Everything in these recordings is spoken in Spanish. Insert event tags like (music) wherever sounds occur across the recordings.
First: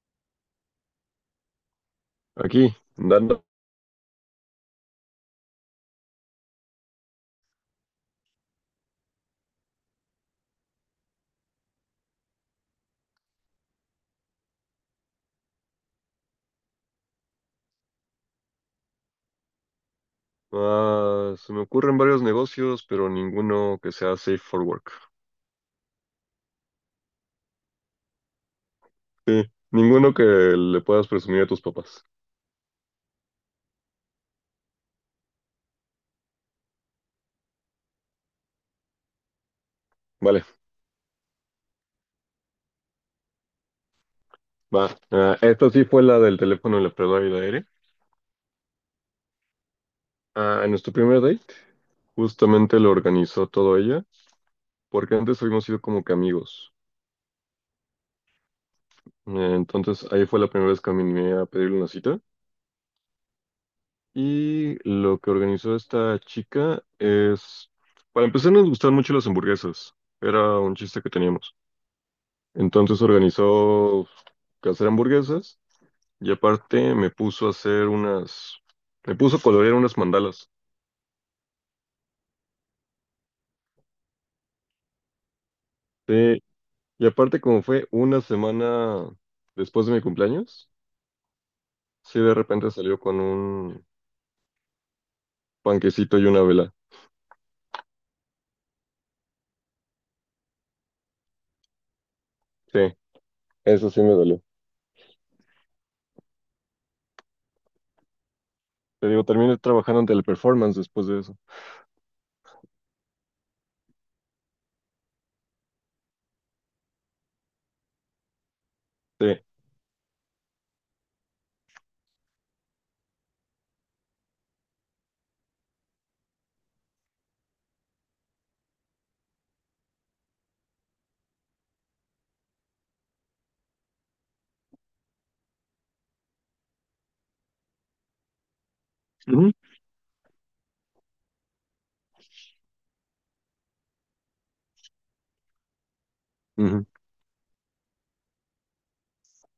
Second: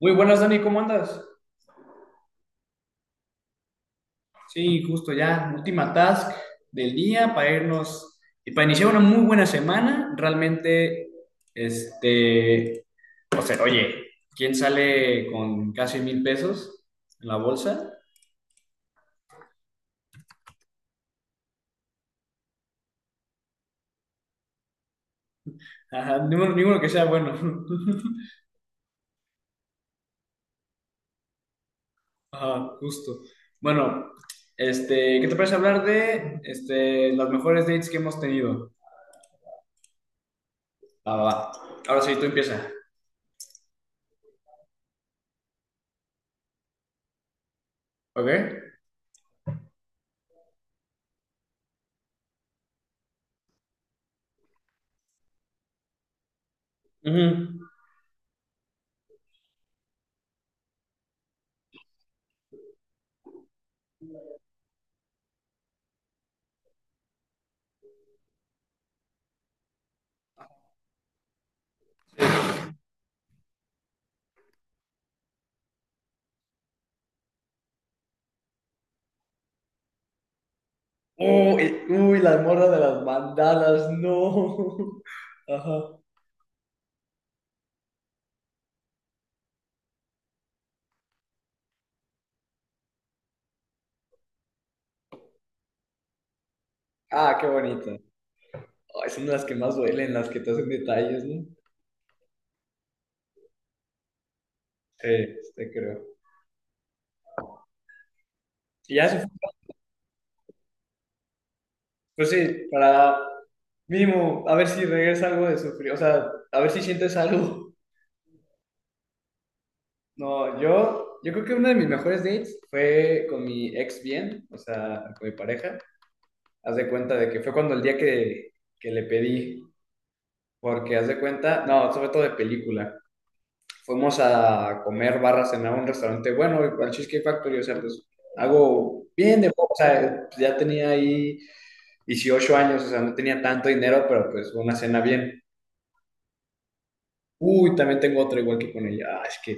Muy buenas, Dani, ¿cómo andas? Aquí, dando. Sí, justo ya, última task del día para irnos y para iniciar una muy buena semana. Realmente, este, o sea, oye, ¿quién sale con casi mil pesos en la bolsa? Ah, se me ocurren varios negocios, pero ninguno que sea safe for work. Ajá, ninguno, ninguno que sea bueno. (laughs) Sí, ninguno que le puedas presumir a tus papás. Ajá, justo. Bueno, ¿qué te parece hablar de las mejores dates que hemos tenido? Vale, Va, va, va. Ahora sí, tú empieza. va. Ah, esta sí fue la del teléfono en la prueba y de aire. ¿Ok? Ah, en nuestro primer date, justamente lo organizó todo ella, porque antes habíamos sido como que amigos. Ujú. Entonces ahí fue la primera vez que me animé a pedirle una cita. Y lo que organizó esta chica es, para empezar nos gustaban mucho las hamburguesas. Era un chiste que teníamos. Entonces organizó hacer hamburguesas y aparte me puso a hacer unas, me puso a colorear unas mandalas. Uy, uy, las morras de las bandanas, no. (laughs) Ajá. Sí, y aparte como fue una semana después de mi cumpleaños, sí de repente salió con un panquecito y una vela. Ah, qué bonito. Ay, son las que más duelen, las que te hacen detalles, ¿no? Sí, eso sí me dolió. Sí, te creo. Y ya, Te digo, eso, terminé trabajando en teleperformance después de eso. pues sí, para mínimo, a ver si regresa algo de sufrir, o sea, a ver si sientes algo. (laughs) Sí. No, yo creo que uno de mis mejores dates fue con mi ex bien, o sea, con mi pareja. Haz de cuenta de que fue cuando el día que le pedí, porque haz de cuenta, no, sobre todo de película. Fuimos a comer barra, cenar a un restaurante bueno, al Cheesecake Factory, o sea, pues algo bien de, Ujú. o sea, pues, ya tenía ahí 18 años, o sea, no tenía tanto dinero, pero pues una cena bien. Ujú. Uy, también tengo otra igual que con ella. Ah, es que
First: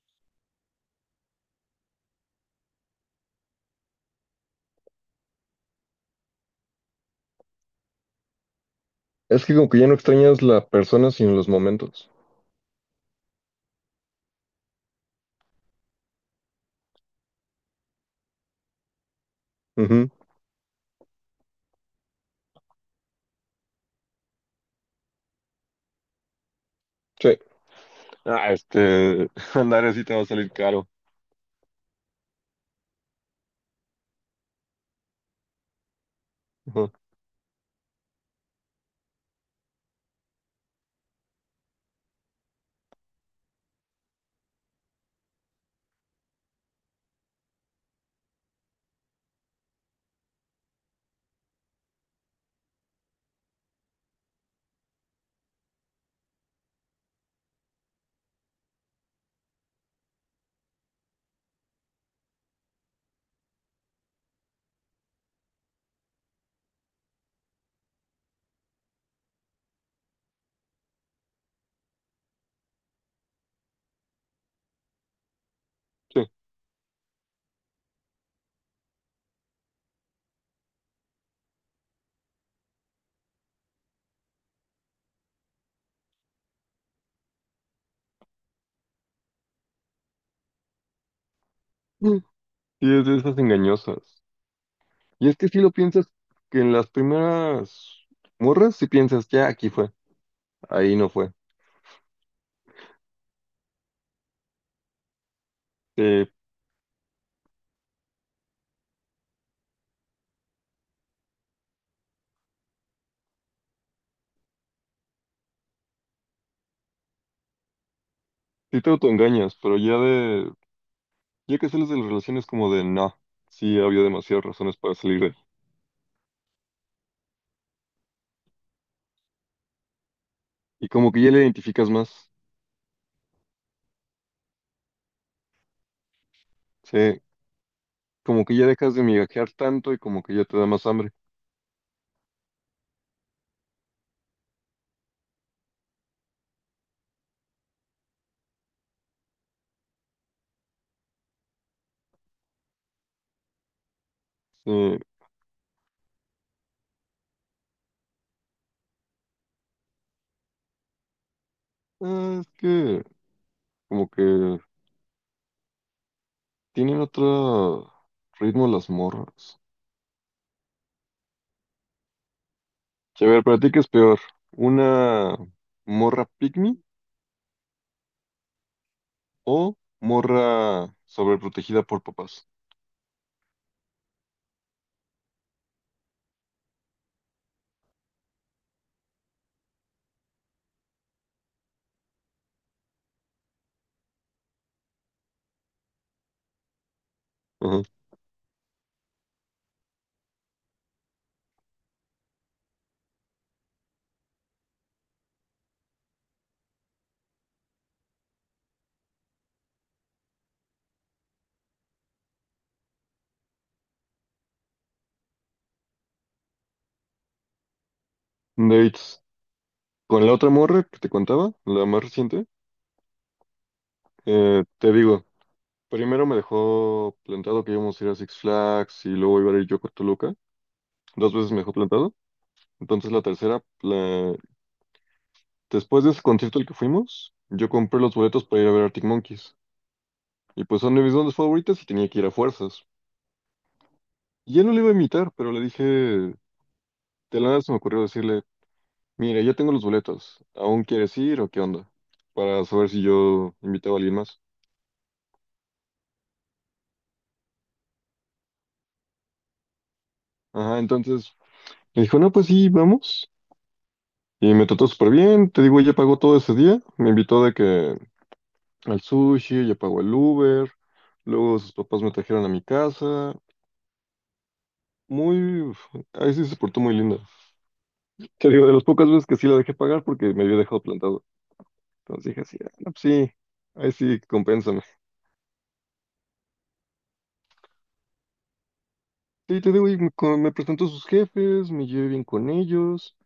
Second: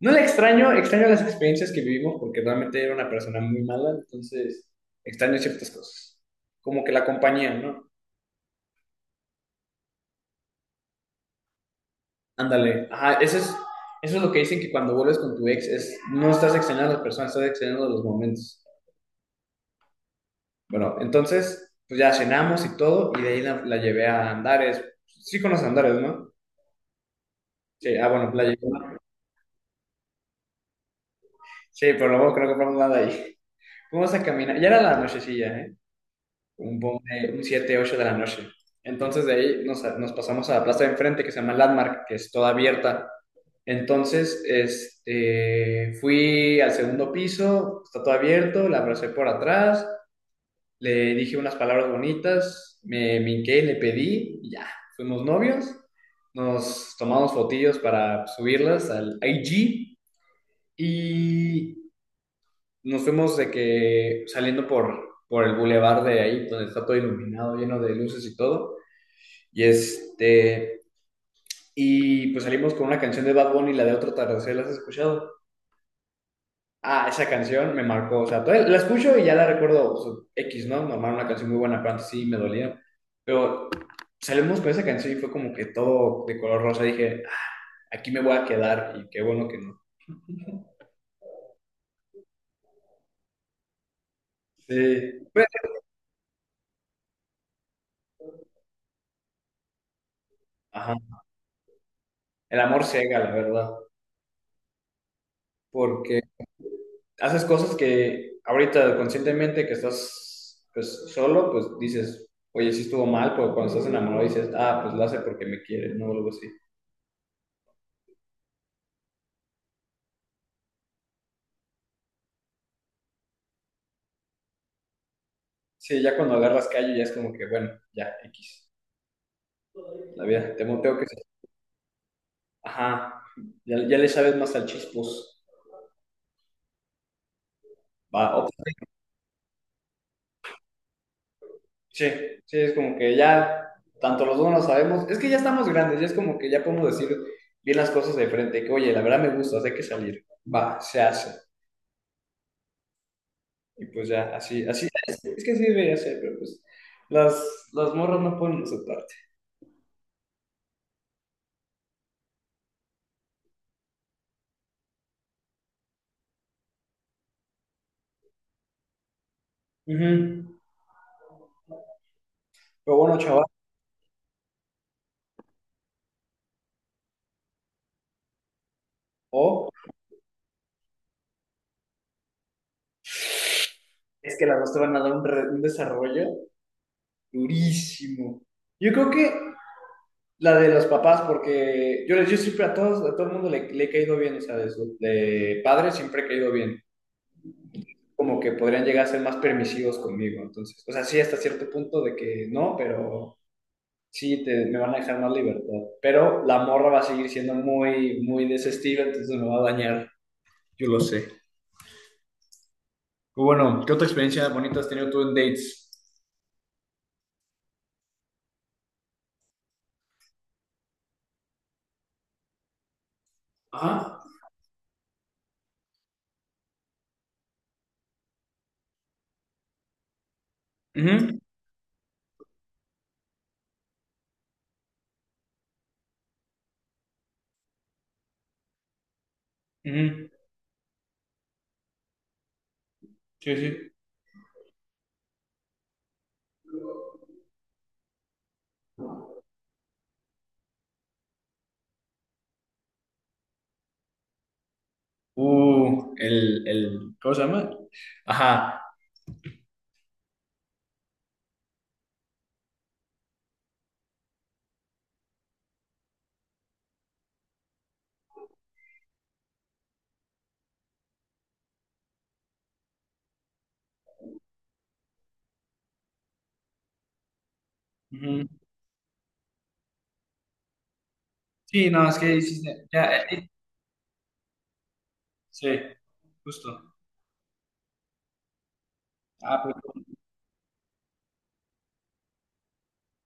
no la extraño, extraño las experiencias que vivimos porque realmente era una persona muy mala, entonces extraño ciertas cosas. Como que la compañía, ¿no? Es que como que ya no extrañas la persona sino los momentos. Ándale. Ajá, eso es lo que dicen que cuando vuelves con tu ex es no estás extrañando a las personas, estás extrañando los momentos. Ujú. Bueno, entonces, pues ya cenamos y todo, y de ahí la llevé a Andares. Sí conoces Andares, ¿no? Sí. Sí, ah, bueno, la Ah, llevé. este, (laughs) andar así te va a salir caro. Sí, pero luego creo que compramos nada ahí. Fuimos a caminar, ya era la nochecilla, ¿eh? Un, Ujú. pon- eh, un 7, 8 de la noche. Entonces de ahí nos pasamos a la plaza de enfrente que se llama Landmark, que es toda abierta. Entonces, fui al segundo piso, está todo abierto, la abracé por atrás, le dije unas palabras bonitas, me minqué, le pedí, y ya, fuimos novios, nos tomamos fotillos para subirlas al IG y nos fuimos de que saliendo por el bulevar de ahí, donde está todo iluminado, lleno de luces y todo, y este, y pues salimos con una canción de Bad Bunny, la de Otro Atardecer, ¿la has escuchado? Ah, esa canción me marcó, o sea, todavía la escucho y ya la recuerdo, o sea, X, ¿no? Normal, una canción muy buena, pero antes sí me dolía. Pero salimos con esa canción y fue como que todo de color rosa. Dije, "Ah, aquí me voy a quedar y qué bueno que no." Sí, y es de esas engañosas. Sí, Y es pues, que si lo piensas, que en las primeras morras, si piensas, ya aquí fue, ahí no ajá, fue. el amor ciega, la verdad, porque Eh, haces cosas que ahorita conscientemente que estás pues solo, pues dices, oye, sí estuvo mal, pero cuando estás enamorado dices, ah, pues lo hace porque me quiere, no, o algo así. sí te autoengañas, pero ya de, ya que sales de las relaciones como de, no, sí había demasiadas razones para salir de ahí. Sí, ya cuando agarras callo ya es como que, bueno, ya, X. La vida, te Y monteo que... como se- que ya le identificas más, Ajá, ya, ya le sabes más al chispos. sí, Va, como ok. que ya dejas de migajear tanto y como que ya te da más hambre. Sí, sí, es como que ya, tanto los dos no lo sabemos, es que ya estamos grandes, ya es como que ya podemos decir bien las cosas de frente, que oye, la verdad me gusta, hay que salir. Va, se hace. Y pues ya, así, Sí, así, es que así debería ser, pero pues las morras no pueden aceptarte. ah, es que como que tienen otro ritmo las morras. Ujú. Pero bueno, Sí. A ver, chaval, para ti, ¿qué es peor? ¿Una morra pygmy? o ¿O morra sobreprotegida por papás? es que las dos te van a dar un desarrollo durísimo. Yo creo que la de los papás, porque yo siempre a todos, a todo el mundo le he caído bien, o sea, de padres siempre he caído bien. Ajá. Como que podrían llegar a ser más permisivos conmigo, entonces, o sea, sí, hasta cierto punto de que no, pero sí, me van a dejar más libertad. Pero la morra va a seguir siendo muy, muy de ese estilo, entonces me va a dañar, yo lo sé. Pero bueno, ¿qué otra experiencia bonita has tenido tú en dates? Dates. Con la otra morra que te contaba, la más reciente, Ajá. te digo, primero me dejó plantado que íbamos a ir a Six Flags y luego iba a ir yo con Toluca. Dos Ujú, veces me dejó plantado. Entonces la tercera, después de ese concierto al que fuimos, yo compré los boletos para ir a ver Arctic Monkeys. ujú. Y pues son de mis bandas favoritas y tenía que ir a fuerzas. Sí, sí. Y él no le iba a imitar, pero le dije, de la nada se me ocurrió decirle, mira, ya tengo los boletos. ¿Aún quieres ir o qué onda? Para saber si yo invitaba a alguien más. ¿Cómo se llama? Ajá. Ajá, entonces me dijo, no, pues sí, vamos. Y me trató súper bien. Te digo, ella pagó todo ese día. Me invitó de que al sushi, ella pagó el Uber. Luego sus papás me trajeron a mi casa. Muy... Ahí sí se portó muy linda. Ujú. Te digo, de las pocas veces que sí la dejé pagar porque me había dejado plantado. Sí, no, es Entonces que dije así, ah, hiciste, no, pues ya, sí, ahí sí, compénsame. sí, justo. Ah, Sí, te pues digo, y me, me presentó a sus jefes, me llevé bien con ellos.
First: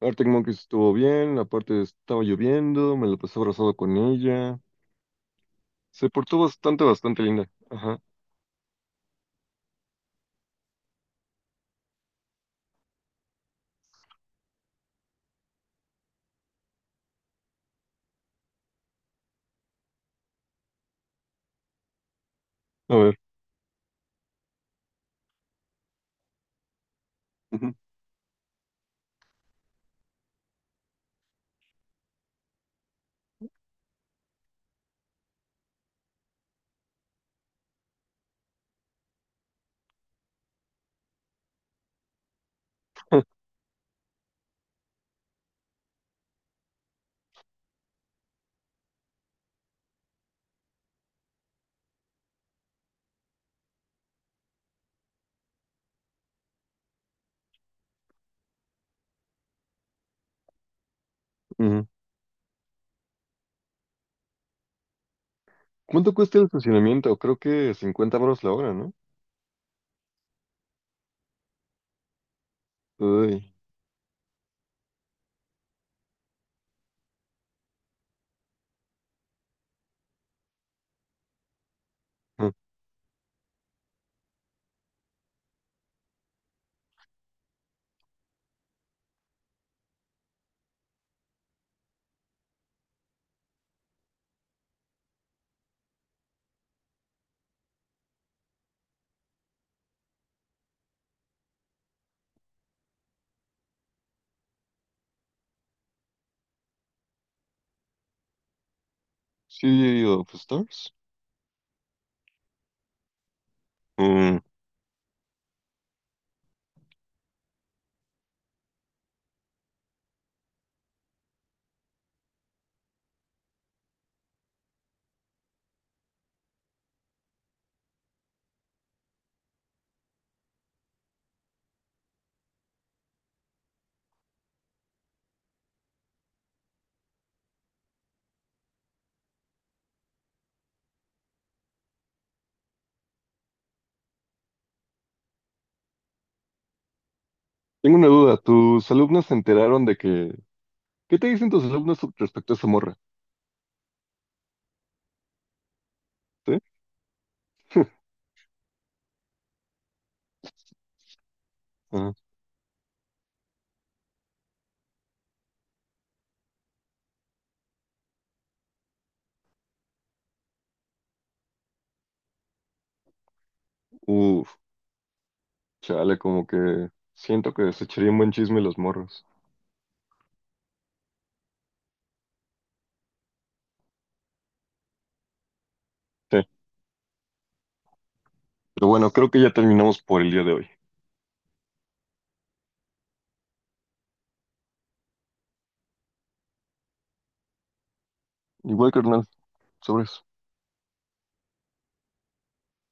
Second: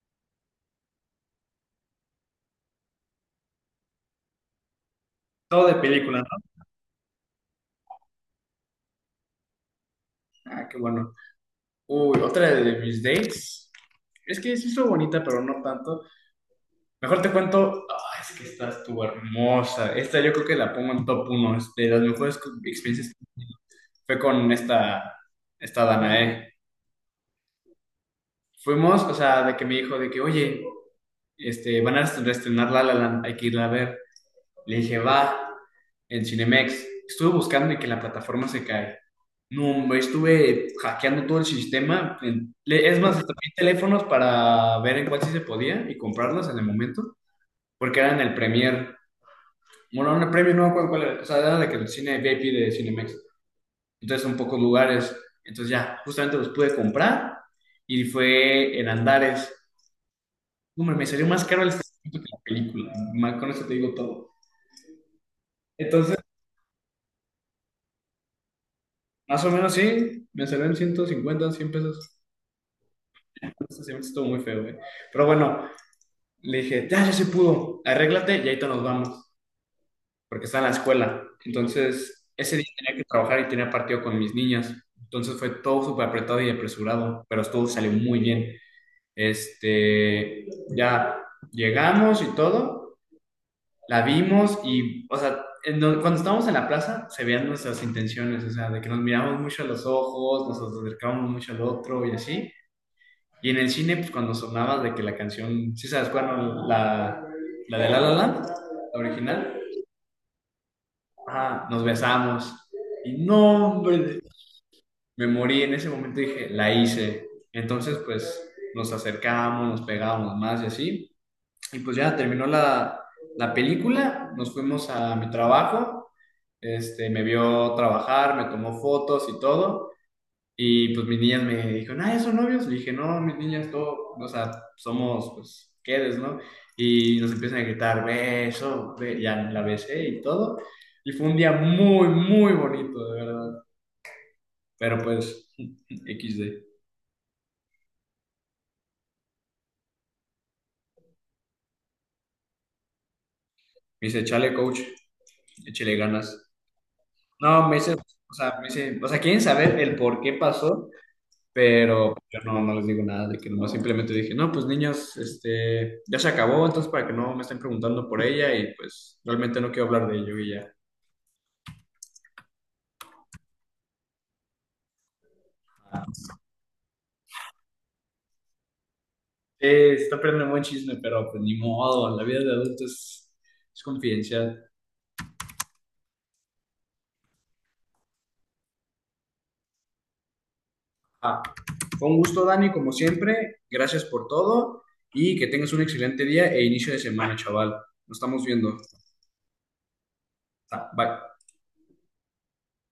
Arctic Monkeys estuvo bien, aparte estaba lloviendo, me la pasé abrazado con ella. todo de Se película, ¿no? portó bastante, bastante linda. Ajá. Ah, qué bueno. Uy, otra de mis dates. Es que sí estuvo bonita, pero no tanto. Mejor te cuento, ah, es que esta estuvo hermosa. Esta yo creo que la pongo en top uno es de las mejores A experiencias ver. que he tenido. Fue con esta Danae. Ujú, Fuimos, o sea, de que me dijo de que, oye, van a reestrenar La La Land, hay que irla a ver. Le dije, va, en Cinemex. Estuve buscando y que la plataforma se cae. No, hombre, estuve hackeando todo el sistema. Es más, hasta pedí teléfonos para ver en cuál sí se podía y comprarlos en el momento, porque eran el Premier. Bueno, en el Premier no me acuerdo cuál era. O sea, era de que el cine VIP de Cinemex. Entonces son pocos lugares. Entonces ya, justamente los pude comprar y fue en Andares. No, hombre, me salió más caro el ujú. estacionamiento que la película. Con eso te digo todo. ¿Cuánto cuesta el estacionamiento? Creo que 50 baros la hora, ¿no? Más o menos sí, me salió en 150 100 pesos. Uy. Este semestre estuvo muy feo, güey. Pero bueno, le dije, ya, ya se pudo, arréglate y ahorita nos vamos, porque está en la escuela. Entonces, Ujú. ese día tenía que trabajar y tenía partido con mis niñas. Entonces fue todo súper apretado y apresurado, pero todo salió muy bien. Este, ya llegamos y todo, la vimos y, o sea, cuando estábamos en la plaza se veían nuestras intenciones, o sea, de que nos miramos mucho a los ojos, nos acercamos mucho al otro y así. Y en el cine, pues cuando sonaba de que la canción, ¿sí sabes cuál? ¿No? La de La La Land, la original. ¿Sí of Stars? Ah, nos besamos. Y no, hombre, Mm. me morí. En ese momento dije, la hice. Entonces, pues nos acercamos, nos pegábamos más y así. Y pues ya terminó la película, nos fuimos a mi trabajo. Me vio trabajar, me tomó fotos y todo. Y pues mis niñas me dijeron, ah, ¿ya son novios? Le dije, no, mis niñas, todo, o sea, somos, pues, quedes, ¿no? Y nos empiezan a gritar, beso, Ya la besé y todo. Y fue un día muy, muy bonito, de verdad. Pero pues, (laughs) XD. Tengo una duda. ¿Tus alumnos se enteraron de que... qué te dicen tus alumnos respecto a esa morra? Me dice, chale, coach, échale ganas. ¿Sí? No, me dice, (laughs) o sea, me dice, o sea, quieren saber el por qué pasó. Ajá. Pero yo no les digo nada de que nomás simplemente dije, no, pues niños, ya se acabó, entonces para que no me estén preguntando por ella y pues realmente no quiero hablar de ello y ya. Uf, chale, como que siento que se echaría un buen chisme los morros. Está perdiendo un buen chisme, pero pues ni modo, la vida de adulto es confidencial. Sí. Pero bueno, creo que ya terminamos por el día de hoy. Ah, fue un gusto, Dani, como siempre, gracias por todo y que tengas un excelente día e inicio de semana, chaval. Nos estamos viendo. Igual, carnal. Sobres. Ah, bye.